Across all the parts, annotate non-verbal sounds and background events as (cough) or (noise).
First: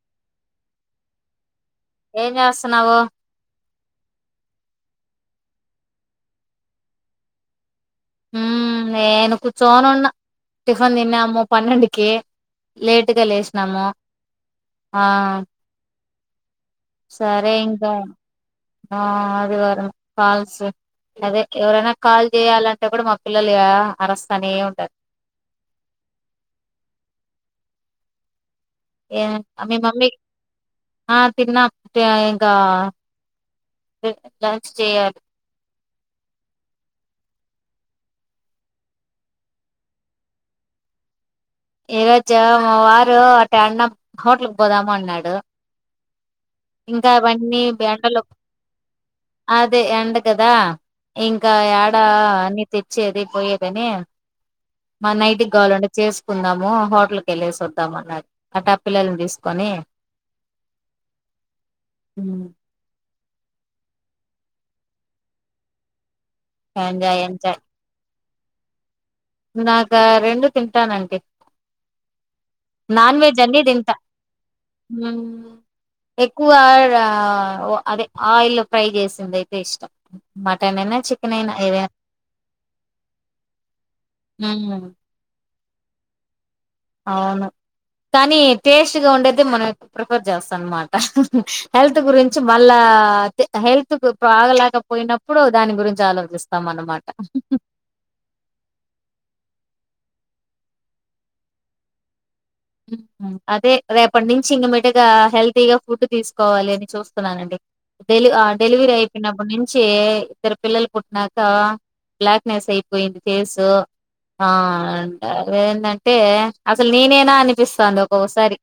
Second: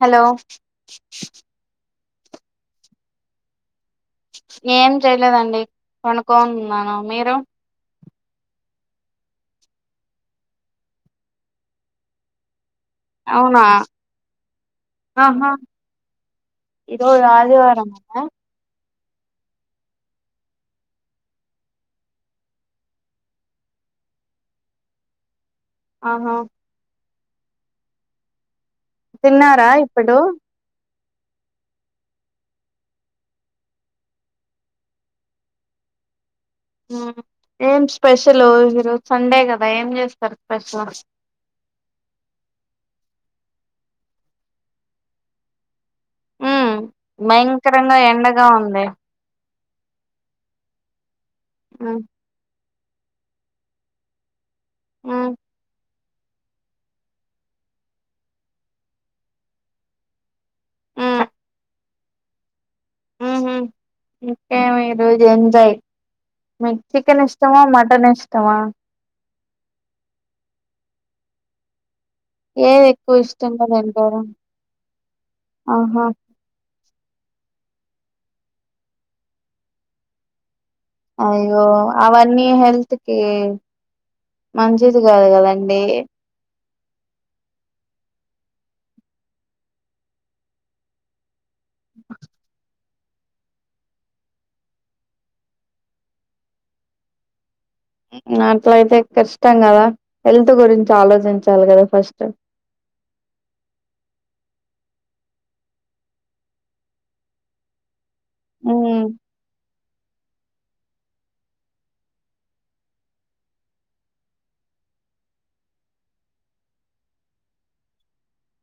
Hello ఏన్సనావో ఏం చెయలేదండి కొనుక్కోనున్నాను మీరు నేను కూర్చోనున్న టిఫన్ తిన్నాము పన్నెండుకి లేటుగా అవునా లేసినాము ఆ ఇదో సరే ఇంకా ఆదివారమ ఆ అదిగారం కాల్స్ అదే ఎవరైనా కాల్ చేయాలంటే కూడా మా పిల్లలు అరస్ అనే ఉంటదు ఆహా తిన్నారా ఇప్పుడు తిన్న ఇంకా లంచ్ చేయాలి ఏం స్పెషల్ ఈరోజు సండే కదా ఏం చేస్తారు స్పెషల్ ఈ రజు వారు అటు అన్నం హోటల్ కు పోదాము అన్నాడు ఉ ఇంకా అవన్నీ భయంకరంగా ఎండలు ఎండగా ఉంది అదే అండ కదా ఇంకా ఉమ్ ఎడా తెచ్చ ఏద పోయ్యేదనేే మా ఉమ్ నైటికి గాలింే చేసుకుందాము హోటల్కి వెళ్ళేసి వద్దాం అన్నారు అట్టపిిల్లల్ని తీసుకొని ఆ హ (inaudible) క రజ ఎంయి ఎంజాయ్ చికన్ ఎంజాయ్ ఇష్టమో మటన్ ఇష్టం తమ నాకు రెండు తింటానండి ఏది ఎక్కువ నాన్ వెజ్ ఇష్టంగా అన్నిదింత తింటారు ఆహా ఎక్కువ అదే ఆయిల్ ఫ్రై చేసింది అయితే ఇష్టం మటన్ అయినా చికెన్ అయినా అయ్యో ఏదైనా అవన్నీ హెల్త్ కి ఉమ్ మంచిది కాదు కదండి అే అవును కానీ టేస్ట్గా ఉండేది మనం ప్రిఫర్ చేస్తాం అన్నమాట హెల్త్ గురించి మళ్ళా ఆ హెల్త్ ఆగలేకపోయినప్పుడు దాని గురించి ఆలోచిస్తాం అన్నమాట అట్లయితే కష్టం కదా హెల్త్ గురించి ఆలోచించాలి కదా ఫస్ట్ అదే రేపటి నుంచి ఇంక మటుగా హెల్తీగా ఫుడ్ తీసుకోవాలి అని చూస్తున్నానండి డెలి ఆ డెలివరీ మ్మ్ అయిప్పుడుేను ఇద్దరు పిల్లలు పుట్టిక బ్లాక్నెస్ అయిపోయింది ఫేసు అ అేంటంటే అసలు నేనేనా అ చూిస్తాంది ఒక్కసారి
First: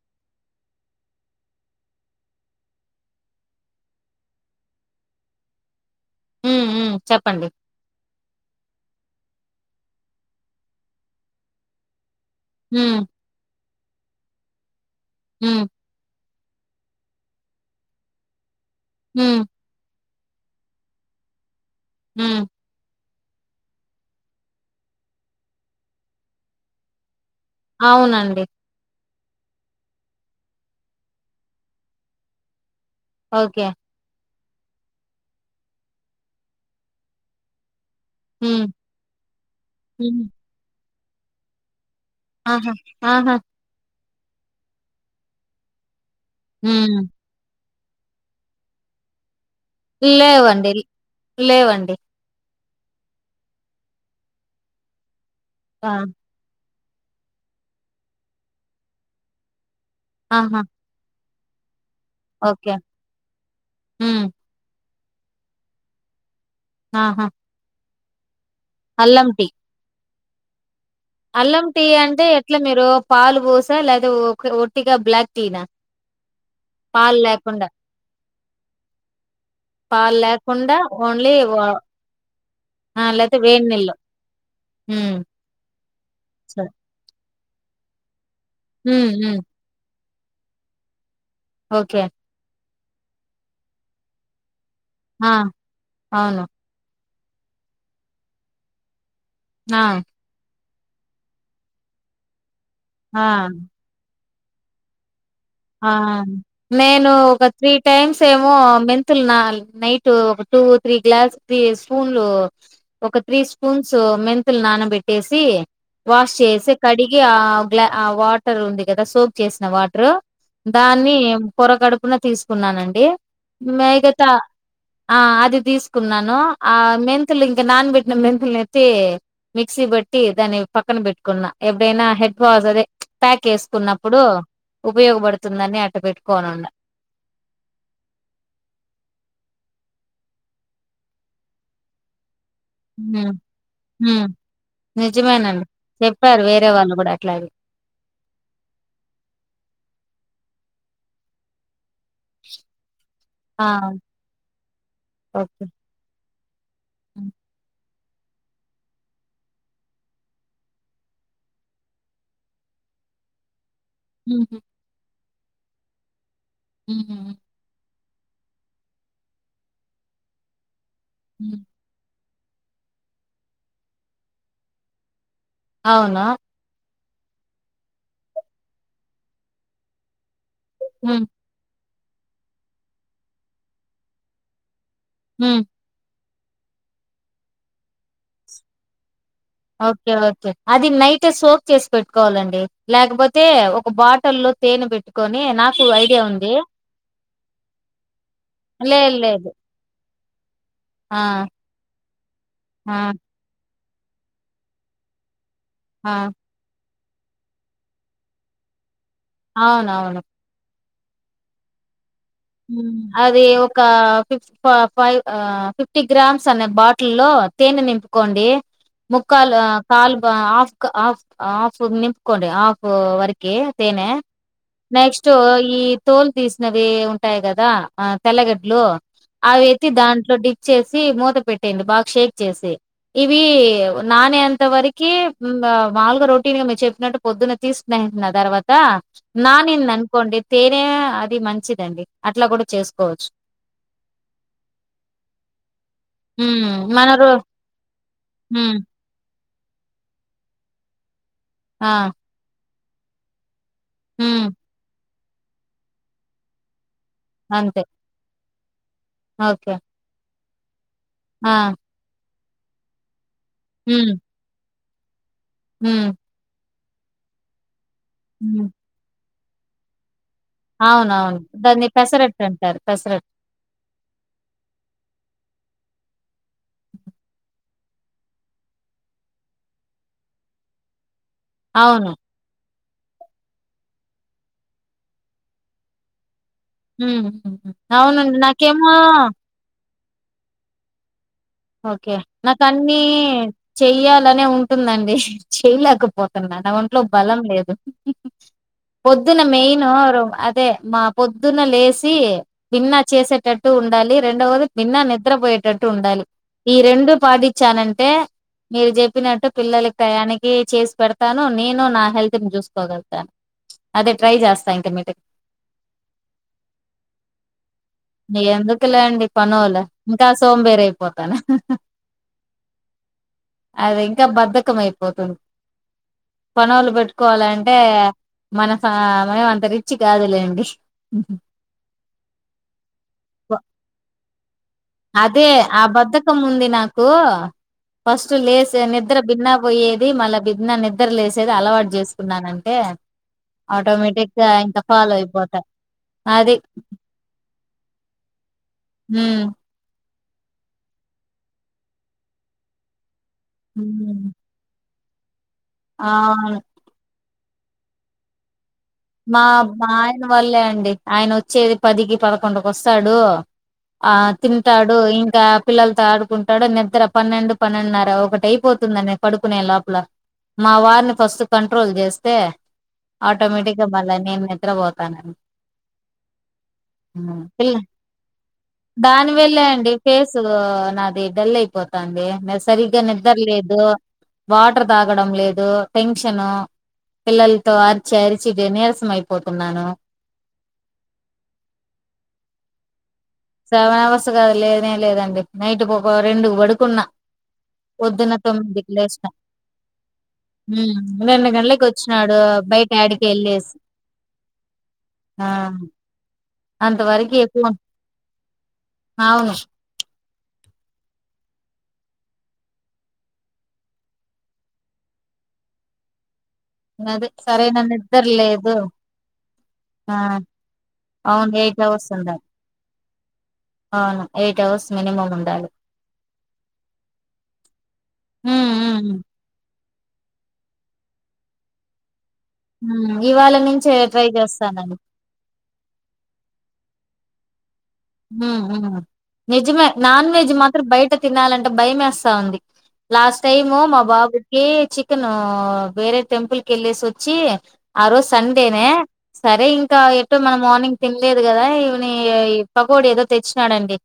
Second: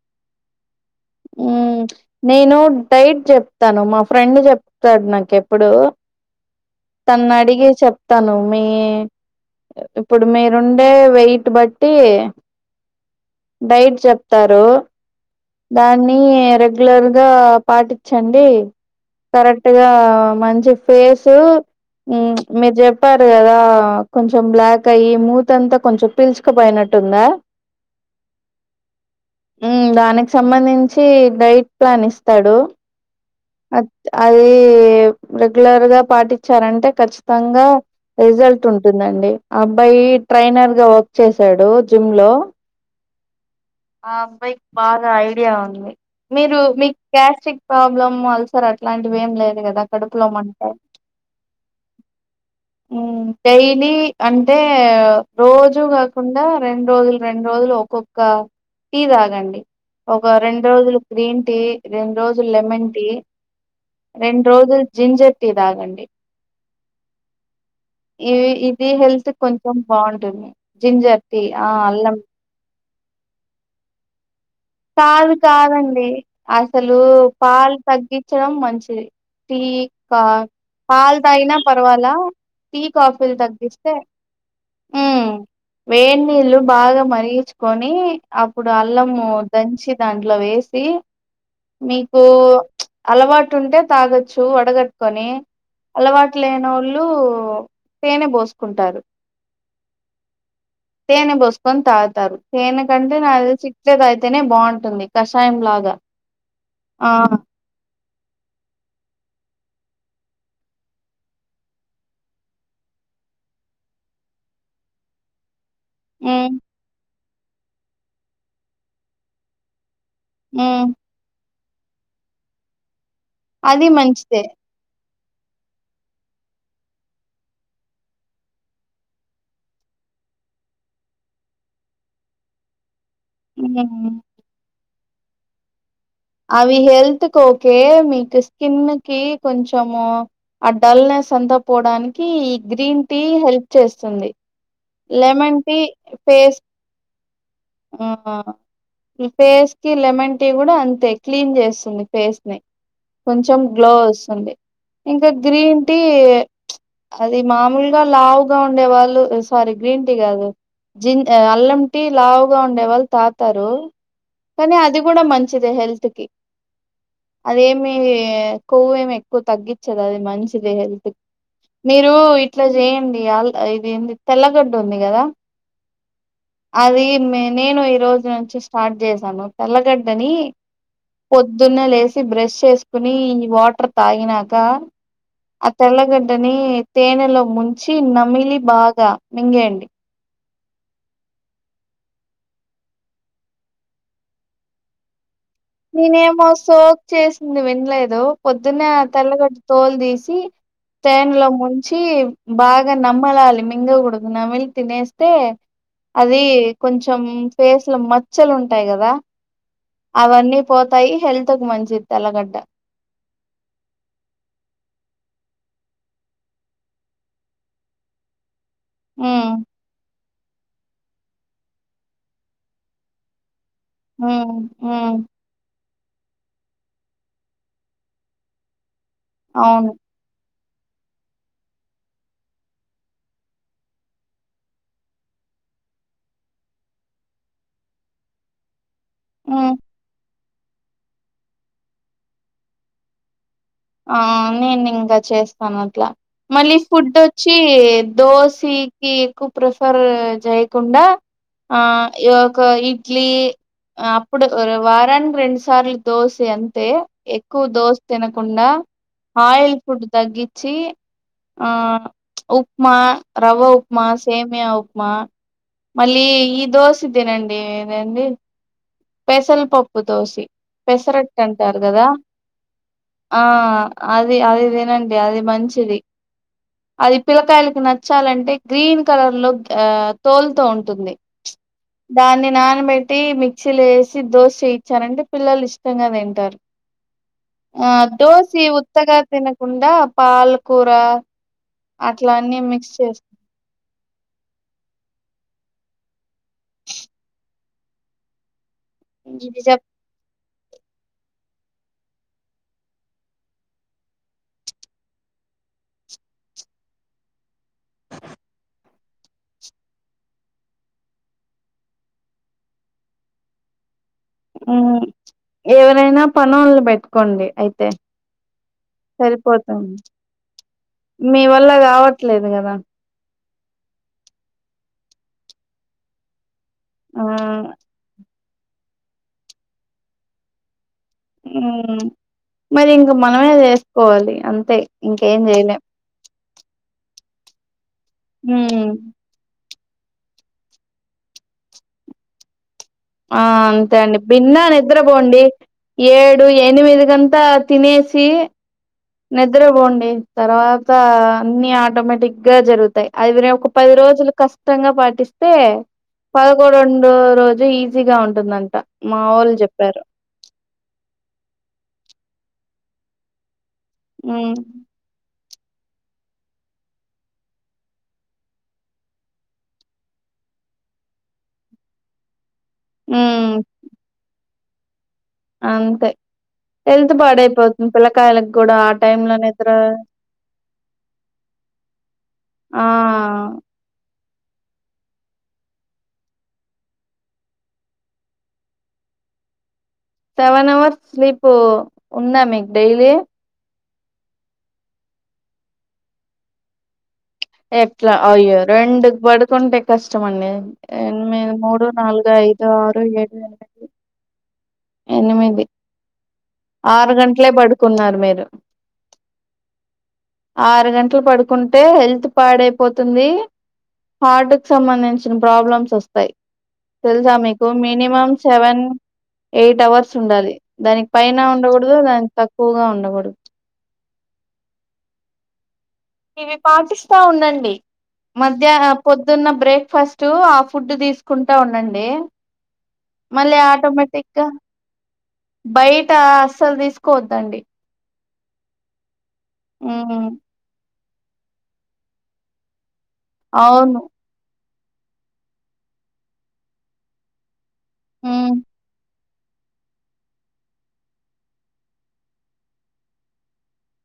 నేను డైట్ చెప్తాను మా ఫ్రెండ్ చెప్తాడు నాకుెప్పుడు హ్మ్ హ్మ్ తను చెప్పండి. అడిగే చెప్తాను మీే ఇప్పుడు మీరుండే వెయిట్ బట్టి హ డైట్ చెప్తారు హ్మ్ దాన్ని రెగ్యులర్ గా పాటించండి హ్మ్ కరెక్ట్ గా మంచి ఫేసు హు హ్మ్ మిర్జెప్ చెప్పారు కదా కొంచెం బ్లాక్ అయి ముతంత కొంచెం పీల్చుకపోయినట్టుందా. అవునండి ఊ దానికి సంబంధించి డైట్ ప్లాన్ ఇస్తాడు ఓకే అద్- అది రెగ్యులర్ గా పాటి చ్చరంటే ఖచ్చితంగా హ్మ్ రిజల్ట్ ఉంటుందండి అబ్బాయి హ్మ్ ట్రైనర్ గా వ చేశాడు. జిమ్ లో ఆహా! ఆహా ఆ అబ్బాయికి బాగా ఐడియా ఉంది మీరు మీ హ్మ్ క్యాస్టిక్ ప్రాబ్లమ్ అల్సర్ అట్లాంటివి ఏం లేవ్ లేవండి లేవండి మ్మ్ డైలీ అంటే రోజూ ఆ! కాకుండా రెండు రోజులు రెండు రోజులు ఒక్కొక్క టీ తాగండి ఒక ఆహా! రెండు రోజులు గ్రీన్ టే రెండు రోజులు ఓకే. లెమన్ టీ హ్మ్ రెండు రోజుల్ జింజర్ టీ తాగండి ఆహా ఏవి ఇది అల్లం హెల్త్ టీ. కొంచెం బాగుం ద్దున్నే అల్లం టీ అంటే ఎట్లా మీరు పాలు వోసా లేదో కాదు కాదండి అసలు పాలు లేకుండా పాలు తగ్గించడం మంచిది. టీ పాలు కా లేకుండా పాలు ఓన్లీ తగిన పర్వాలా టీ ఆ కాఫీలు లేతే వేడి తగ్గిస్తే నీళ్ళు హ్మ్, వేడి నీళ్ళు బాగా మరిగిచ్ కొని అప్పుడు హ్మ్ అల్లము హ్మ్ దంచి దాంట్లో వేసి ఓకే మీకు అలవాటు ఉంటే తాగొచ్చు వడగట్ కొని ఆ అలవాట్ అవును లేనొళ్ లో తేనె బోసుకుంటారు ఆ తేనే బోసుకొని తాగుతారు తేనె కంటే ఆ నాకుతెలిసి ఇట్లే దాగి తే నే బాగుంటుంది కషాయం ఆ లాగా నేను ఆ ఒక త్రీ టైమ్స్ సేమో మెంతులు నా నైట్ ఒక టూ, త్రీ గ్లాస్, త్రీ స్పూన్లు ఒక త్రీ స్పూన్స్ మెంతులు నానబెట్టేసి, వాష్ ఉమ్ చేసి కడిీగి ఆ గ్లా ఆ వాటర్ ఉంది కదా సోప్ చేసిన వాటర్ ఉమ్ దాన్ని పొర కడుపున తీసుకున్నానండి అది మిగతా మంచిదే ఆ అది తీసుకున్నాను ఆ మెంతులు ఇంకా నాన్బెట్టిన మెంతుల్ని ఎత్తి మిక్సీ పెట్టి దాన్ని పక్కన పెట్టుకున్నా ఎప్పుడైనా హెడ్ వాస్ అదే ప్యాక్ ఉమ్ వేసుకున్నప్పుడు ఉపయోగపడుతుందని అ అవి హెల్త్ కి ఓకే మీకు స్కిన్ కి కొంచెం ఇష్టము డల్ నెస్ అంతా పోవడానికి గ్రీన్ టీ హ్మ్. హెల్ప్ హ్మ్. చేస్తుంది లెమన్ టీ ఫేస్ ఇట్లాగే ఈ ఫేస్ కి లెమన్ టీ కూడా అంతే క్లీన్ చేస్తుంది ఫేస్ ని. కొంచెం ఆ! గ్లో వస్తుంది ఇంకా ఓకే. గ్రీన్ టీ హ్మ్. అది మామూలు ఇంకా లావుగా ఉండే వాళ్లు సారీ గ్రీన్ టీ కాదు జీ అల్లం టీ లావ్ గా ఉండే వాళ్ళు తాతారు. హుహు. కానీ అది కూడా మంచి ఇది హెల్త్ కి ఊహు ఇవి కొవ్వు ఏమి ఎక్కువ తగ్గించదు అది మంచిదే హ్మ్. మీరు ఇట్లా చేయండి అ ఇది ఏందిది తెల్లగడ్డ ఉంది కదా. అవునా అది నేను నేను ఈ రోజు నుంచి స్టార్ట్ చేశాను తెల్లగడ్డని. హ్మ్. పొద్దున్నే లేస్ బ్రష్ చేసుకుని ఇవి వాటర్ తాగినాక హ్మ్. ఆ తెల్లగడ్డ వంటని తేనెలో ముంచి నమిలి బాగా. మింగేయండి ఓకే ఓకే అది నైట్ సోప్ చేసి పెట్టుకోవాలండి. లేకపోతే ఒక బాటి లో తేనె పెట్టుకని నేనేమో సోప్ చేసుకొ. నువ్వు వినలేదు పొద్దున్నే లేదు లేదు. తెల్లగడ తోలు తీసి (unintelligible) ఆ! తేనెలో ముంచి బాగా ఆ! నమ్మలాలి. (unintelligible) నమిలి తినేస్తే ఆ అది కొంచెం ఫేస్ లో మచ్చలు ఉంటాయి కదా. అవ్నవును. అవన్నీ పోతాయి హెల్త్ కు మంచిది. తెల్లగడ్డ అది ఒక (unintelligible) ఫైవ్. ఆ ఫిఫ్టీ గ్రామ్స్ అనే బాటిల్లో తేనె నింపుకోండి. ఉమ్ ముక్కాలు కాల్ ఆఫ్ ఆఫ్ ఆఫ్ నింపుకోండి ఆఫ్ వరకే తేనే ఉమ్ ఉమ్ నెక్స్ట్ఈ తోలు తీసినవి ఉంటాయి కదా ఆ తెల్లగడ్లు అవి ఎత్తి అవును దాంట్లో డి చేసి మూత పెట్టేడి బాగా షేక్ చేసి ఇవి నానేంత వరకి మాముగా రొటీన్ చెప్పినట్టు పొద్దున్న తీసుకునేు తర్వాత ఉమ్ నానిందని అనుకోండి తేనే అది మంచిదండి అట్లా కూడా చేసుకోవచ్చు ఆ, నేను ఇంకా చేస్తాను. అట్లా మళ్ళీ ఉమ్ మన ఫుడ్ రో వచ్చి.. ఉమ్ దోసికి ఏకు ప్రిఫర్ జయకుండా ఆ యొక్క ఈప్ డ్లీ ఆ అప్పుడు ఉమ్ వారానికి రెండు సార్లు దోసె అంతే ఎక్కువ అంతే దోశ తినకు కుండా ఓకే ఆయిల్ ఫుడ్ తగ్గి ఛీ ఆ ఉప్మా రవ్వ ఉప్మా ఉమ్ సేమ్యా ఉప్ మా.. ఉమ్ మళ్లీ ఈ దోస తినండి ఏందీ ఉమ్ పెషల్ పప్పు దోసి అవునవును పెసరట్టు అంటారు దాన్ని కదా, పెసరట్టు అంటారు పెసరట్టు ఆ అది అది తినండి అది మంచిది. అది పిల్లకాయలకి నచ్చాలంటే, గ్రీన్ కలర్ లో ఆ తోలుతో ఉంటుంది అవును దాన్ని నాన్నబె టీబి మీక్సీ లేసి దోశ చేయిచ్చారంటే పిల్లలు ఇష్టంగా తింటారు హ్మ్. హ్మ్. హ్మ్. ఆ అవునండి. దోసి నాకేమో ఊతగా తినకుండా పాలకూర ఓకే అట్లా అన్నీ నాకు మిక్స్ అన్నిీ చేస్ చెయ్యాలనే ఉంటుందండి చేయలేకపోతున్నా నా ఒంట్లో బలం లేదు పొద్దున ఇది చెప్ మెయిన అదే మా పొద్దున లేచి విిన్నా చేసేటట్టు ఉండాలి రెండవది విిన్నా నిద్రపోయేటట్టు ఉండాలి ఈ రెండు పాటిచ్చానంటే మీరు చెప్పినట్టు పిల్లల టయానికి చేసి పెడతాను నేను నా హెల్త్ ని చూసుకోగలతాను అదే ట్రై చేస్తా ఇంకా మ్ మీటి ఎవరైనా పనోళ్ళని పెట్టుకోండి అయితే ఎందుకులేండి పనోలు సరిపోతుంది ఇంకా సోంబేర్ అయిపో మీ వల్ల కావట్లేదు కదా అది ఇంకా బద్ధకం అయిపోతుంది పనోళ్లు ఆ పెట్టుకోవాలంటే మన ఫ్యామ్ మనం అంత రిచ్ కాదులేండి మరి ఇంక మనమే చేసుకోవాలి అంతే ఇంకేం అదే చేయలేం ఆ బద్ద కం ఉంది నాకు ఫస్ట్ లేేస్ మ్ నిద్ర భిన్న పోయేది మళ్ళ బి నిద్రలే వసేది అలవాటు చేసుకున్నానంటే ఆ అంతే అండి ఆటోమేటిక్ గా బిన్న ఇంకా ఫాలో నిద్రపోండి అయిపోతా ఏడు అది ఎనిమిది గంతా తినేసి హ్మ్ నిద్ర పోండి తర్వాత అన్ని ఆటోమేటిక్ గా జరుగుతాయి అది ఒక పది రోజులు హ్మ్. కష్టంగా ప అయితే అవును పడుకో రొండో రోజు ఇదే ఈజీగా ఉంటుందంట మా వోళ్ళు మా చెప్పారు ఆయన వల్లే అండి ఆయన వచ్చేది పదికి పదకొడుకి వస్తాడు ఆ ఉమ్ తింటాడు ఇంకా పిల్లలతో ఆడుకుంటాడు నిద్ర పన్నెండు పన్నెండున్నర ఒకటి అయిపోతుందం పడుకునే లోపల మా వారిని ఫస్ట్ కంట్రోల్ చేస్తే ఉమ్ ఆటోమేటిక్ నేను నిద్ర పో తాను అంతే హెల్త్ ల పాడైపోతుంది పిల్లకాయలకు కూడా ఆ టైమ్ లో దానివేళ నిద్ర అండి ఫేస్ నాది డల్ అయిపోతాండి ఆ సరిగ్గా నిద్రలేదు వాటర్ తాగడం లేదు టెన్షను పిల్లలతో అరిచి అరి చ్చ నీరసం అయిపోతున్నాను సెవెన్ అవర్స్ స్లీప్ ఉందా మీకు డైలీ సెవెన్ అవర్స్ కదా లేద లేదండి నైట్ ఒక రెండు పడుకున్నా ఎట్లా పొద్దున్న అయ్యో తొమ్మిదికి రెండు లేసిన పడుకుంటే కష్టం అండి హ్మ్ రెండు ఎనిమిది గంటలకి మూడు నాలుగు వచ్చినాడు ఐదు బయట ఆరు యాడికి ఏడు వెళ్ళేసి ఎనిమిది ఆ ఎనిమిది ఆరు అంతవరకు గంటలే ఎక్కువ పడుకున్నారు మీరు అవును ఆరు గంటలు పడుకుంటే హెల్త్ బాడ్ అయిపోతుంది హార్ట్ క సంబంధించిన ప్రాబ్లమ్స్ వస్తాయి అదే తెలుసా మీకు సరైన నిద్ర మినిమం లేదు సెవెన్ ఎయిట్ అవర్స్ ఆ ఉండాలి దాని పైనా అవును ఎయిట్ ఉండకూడదు అవర్స్ దాని ఉండాలి తక్కువగా ఉండకూడదు అవును ఎయిట్ అవర్స్ మినిమమ్ ఉండాలి ఇవి పాటిస్తా ఉందండి మధ్య హ్మ్ హ్మ్ పొద్దున్న బ్రేక్ ఫస్ట్ ఆ ఫుడ్ తీసుకుంటా ఉండండి హ్మ్ ఇవాళ మళ్ళీ నుంచే ట్రై ఆటోమేటిక్గా చేస్తానండి బయట అస్సలు తీసు కోద్దండి హ్మ్ మ్మ్ నిజమే ఉమ్ నాన్ వెజ్ మాత్ర బయట తినాలంటే భయం వేస్తో ఉంది లాస్ట్ టైమ్ మా అవును బాబు కే చికెన్ వేరే టెంపుల్ క వెళ్ళేసి వచ్చి ఆ రోజు ఉమ్ సండేనే సరే ఇంకా ఎటో మనం మార్నింగ్ తినలేదు కదా ఈవిని పగడి ఏదో తెచ్చినాడంండి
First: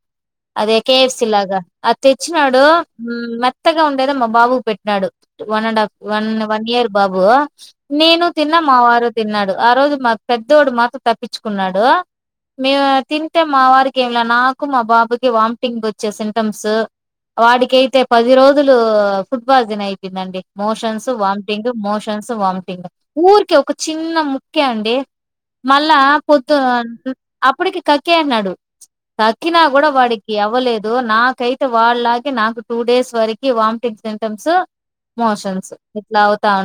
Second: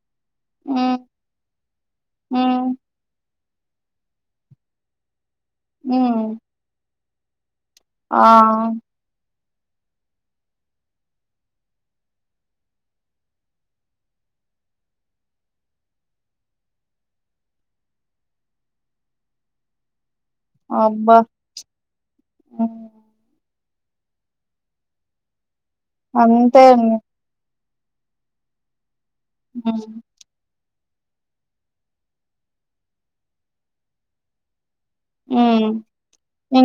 అదే ఉమ్ కెఎఫ్‌సి లాగా అదే తెచ్చి ఉమ్ నాడు మ కొత్తగా ఉండేదో మా బాబు పెట్టినాడు one and half um one one year బాబు ఆ నేను తిన్నా మా వారు తిన్నాడు ఆ రోజు మా పెద్దోడు మాత్రం తప్పించుకున్నాడు మేము తి అయితే మా వారికి ఏమి నాకు మా బాబుకి వామిటింగ్ వచ్చే సిమ్ంటమ్స్ వాడికైతే పది రోజులు ఫుడ్ బాజిన్ అయి అయిందండి మోషన్స్ అబ్బా వామిటింగ్ మోషన్స్ ఉమ్, వామిటింగ్ ఊరికి ఒక చిన్న ముక్కే అండి మళ్ళా పొత్తు అంతే అండి అప్పటికి కేర్నాడు అక్కినా కూడా ఉమ్. వాడికి అవ్వలేదు నాకైతే వాళ్ళకి నాకు టూ డేస్ వరకి వామిటింగ్ సిటమ్స్ ఉ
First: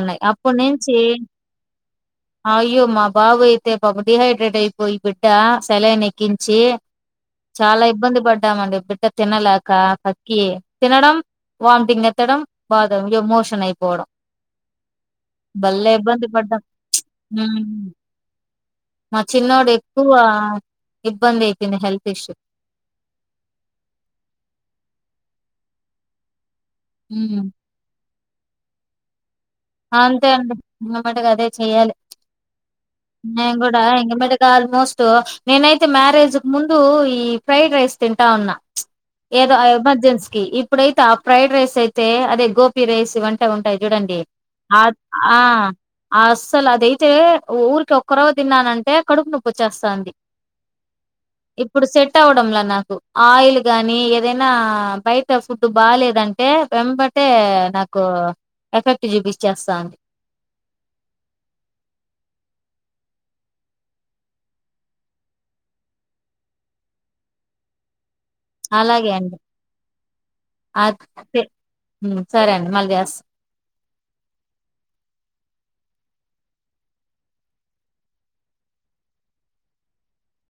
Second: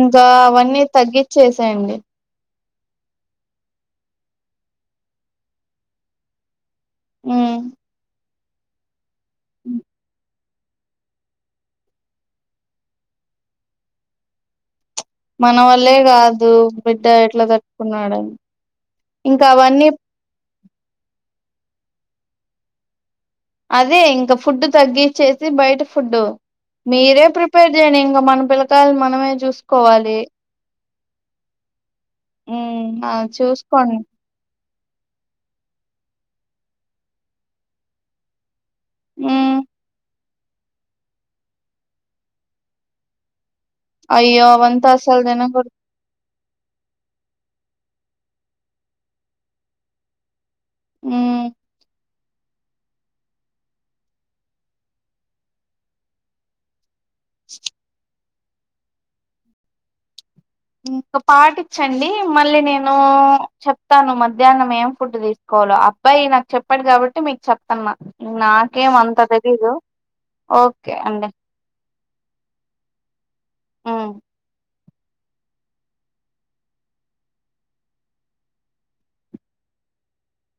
ఉన్నాయి అప్పటి అవన్నీ నుంచి తగ్గిచ్చసేయండి అయ్యో మా బాబు అయితే పాపం డిహైడ్రేట్ అయిపోయి బిడ్డ సెలైన్ కిించి ఉమ్ చాలా ఇబ్బంది పడ్ మండి బిడ్డ తినలేక కక్క కి తినడం వామిటింగ్ ఎత్తడం బాధ ఇ మోషన్ అయిపోవడం మన భలే వల్లే ఇబ్బంది కాదు పడ్డాం బిడ్డ ఎట్లా హ్మ్ తట్టుకున్నాడని మా ఇంకా చిన్నోడు అవన్నీ ఎక్కువ ఇబ్బంది ఎయిపిన హెల్త్ ఇష్యూ అదే ఇంకా ఫుడ్ తగ్గిచ్చేసి బయట ఫుడ్డు మీరే హ్మ్ ప్రిపేర్ చేయండి ఇంక మన పిల్లకాయల్ని మనమే చూస్ అంతే అండి మ అమాటకు అదే చెయ్యాలి ఉమ్ ఆ న కూడా చూసుకోండి ఇంగ మట కాల్ మోస్ట్ నేనైతే మ్యారేజ్ క ముందు ఈ ఫ్రైడ్ రైస్ తింటా ఉన్నా ఉమ్ ఏదో ఎమర్జెన్స ఇప్పుడైతే ఆ ఫ్రైడ్ రైస్ అయితే అదే గోపి రైస్ వంటి అ ఉంటాయి చూడండి అయ్యో అ అవంతా అసలు ఆ తినకూడదు అ అసలు అదయితే ఊరికి ఒక్కరవ తిన్నానంటే కడుపు నొప్పి వచ్చేస్తాండి ఉమ్ ఇప్పుడు సెట్ వడం నాకు ఆయిల్ గాని ఏదైనా బయట ఫుడ్ బాలేదంటే వెంబట్ అతే నాకు ఎఫెక్ట్ చిప్స్ చేస్తాంది ఇంక పాటిచ్చండి మళ్ళీ నేను చెప్తాను మధ్యాహ్నం ఏం ఫుడ్ తీసుకోవాలో అబ్బాయి నాకు చెప్పాడు కాబట్టి మీకు చెప్తున్న నాకేం అలాగే అంత అండి తెలీదు ఒకే అండి హమ్ సరే అండి మళ్ళీ చేస్త ఆ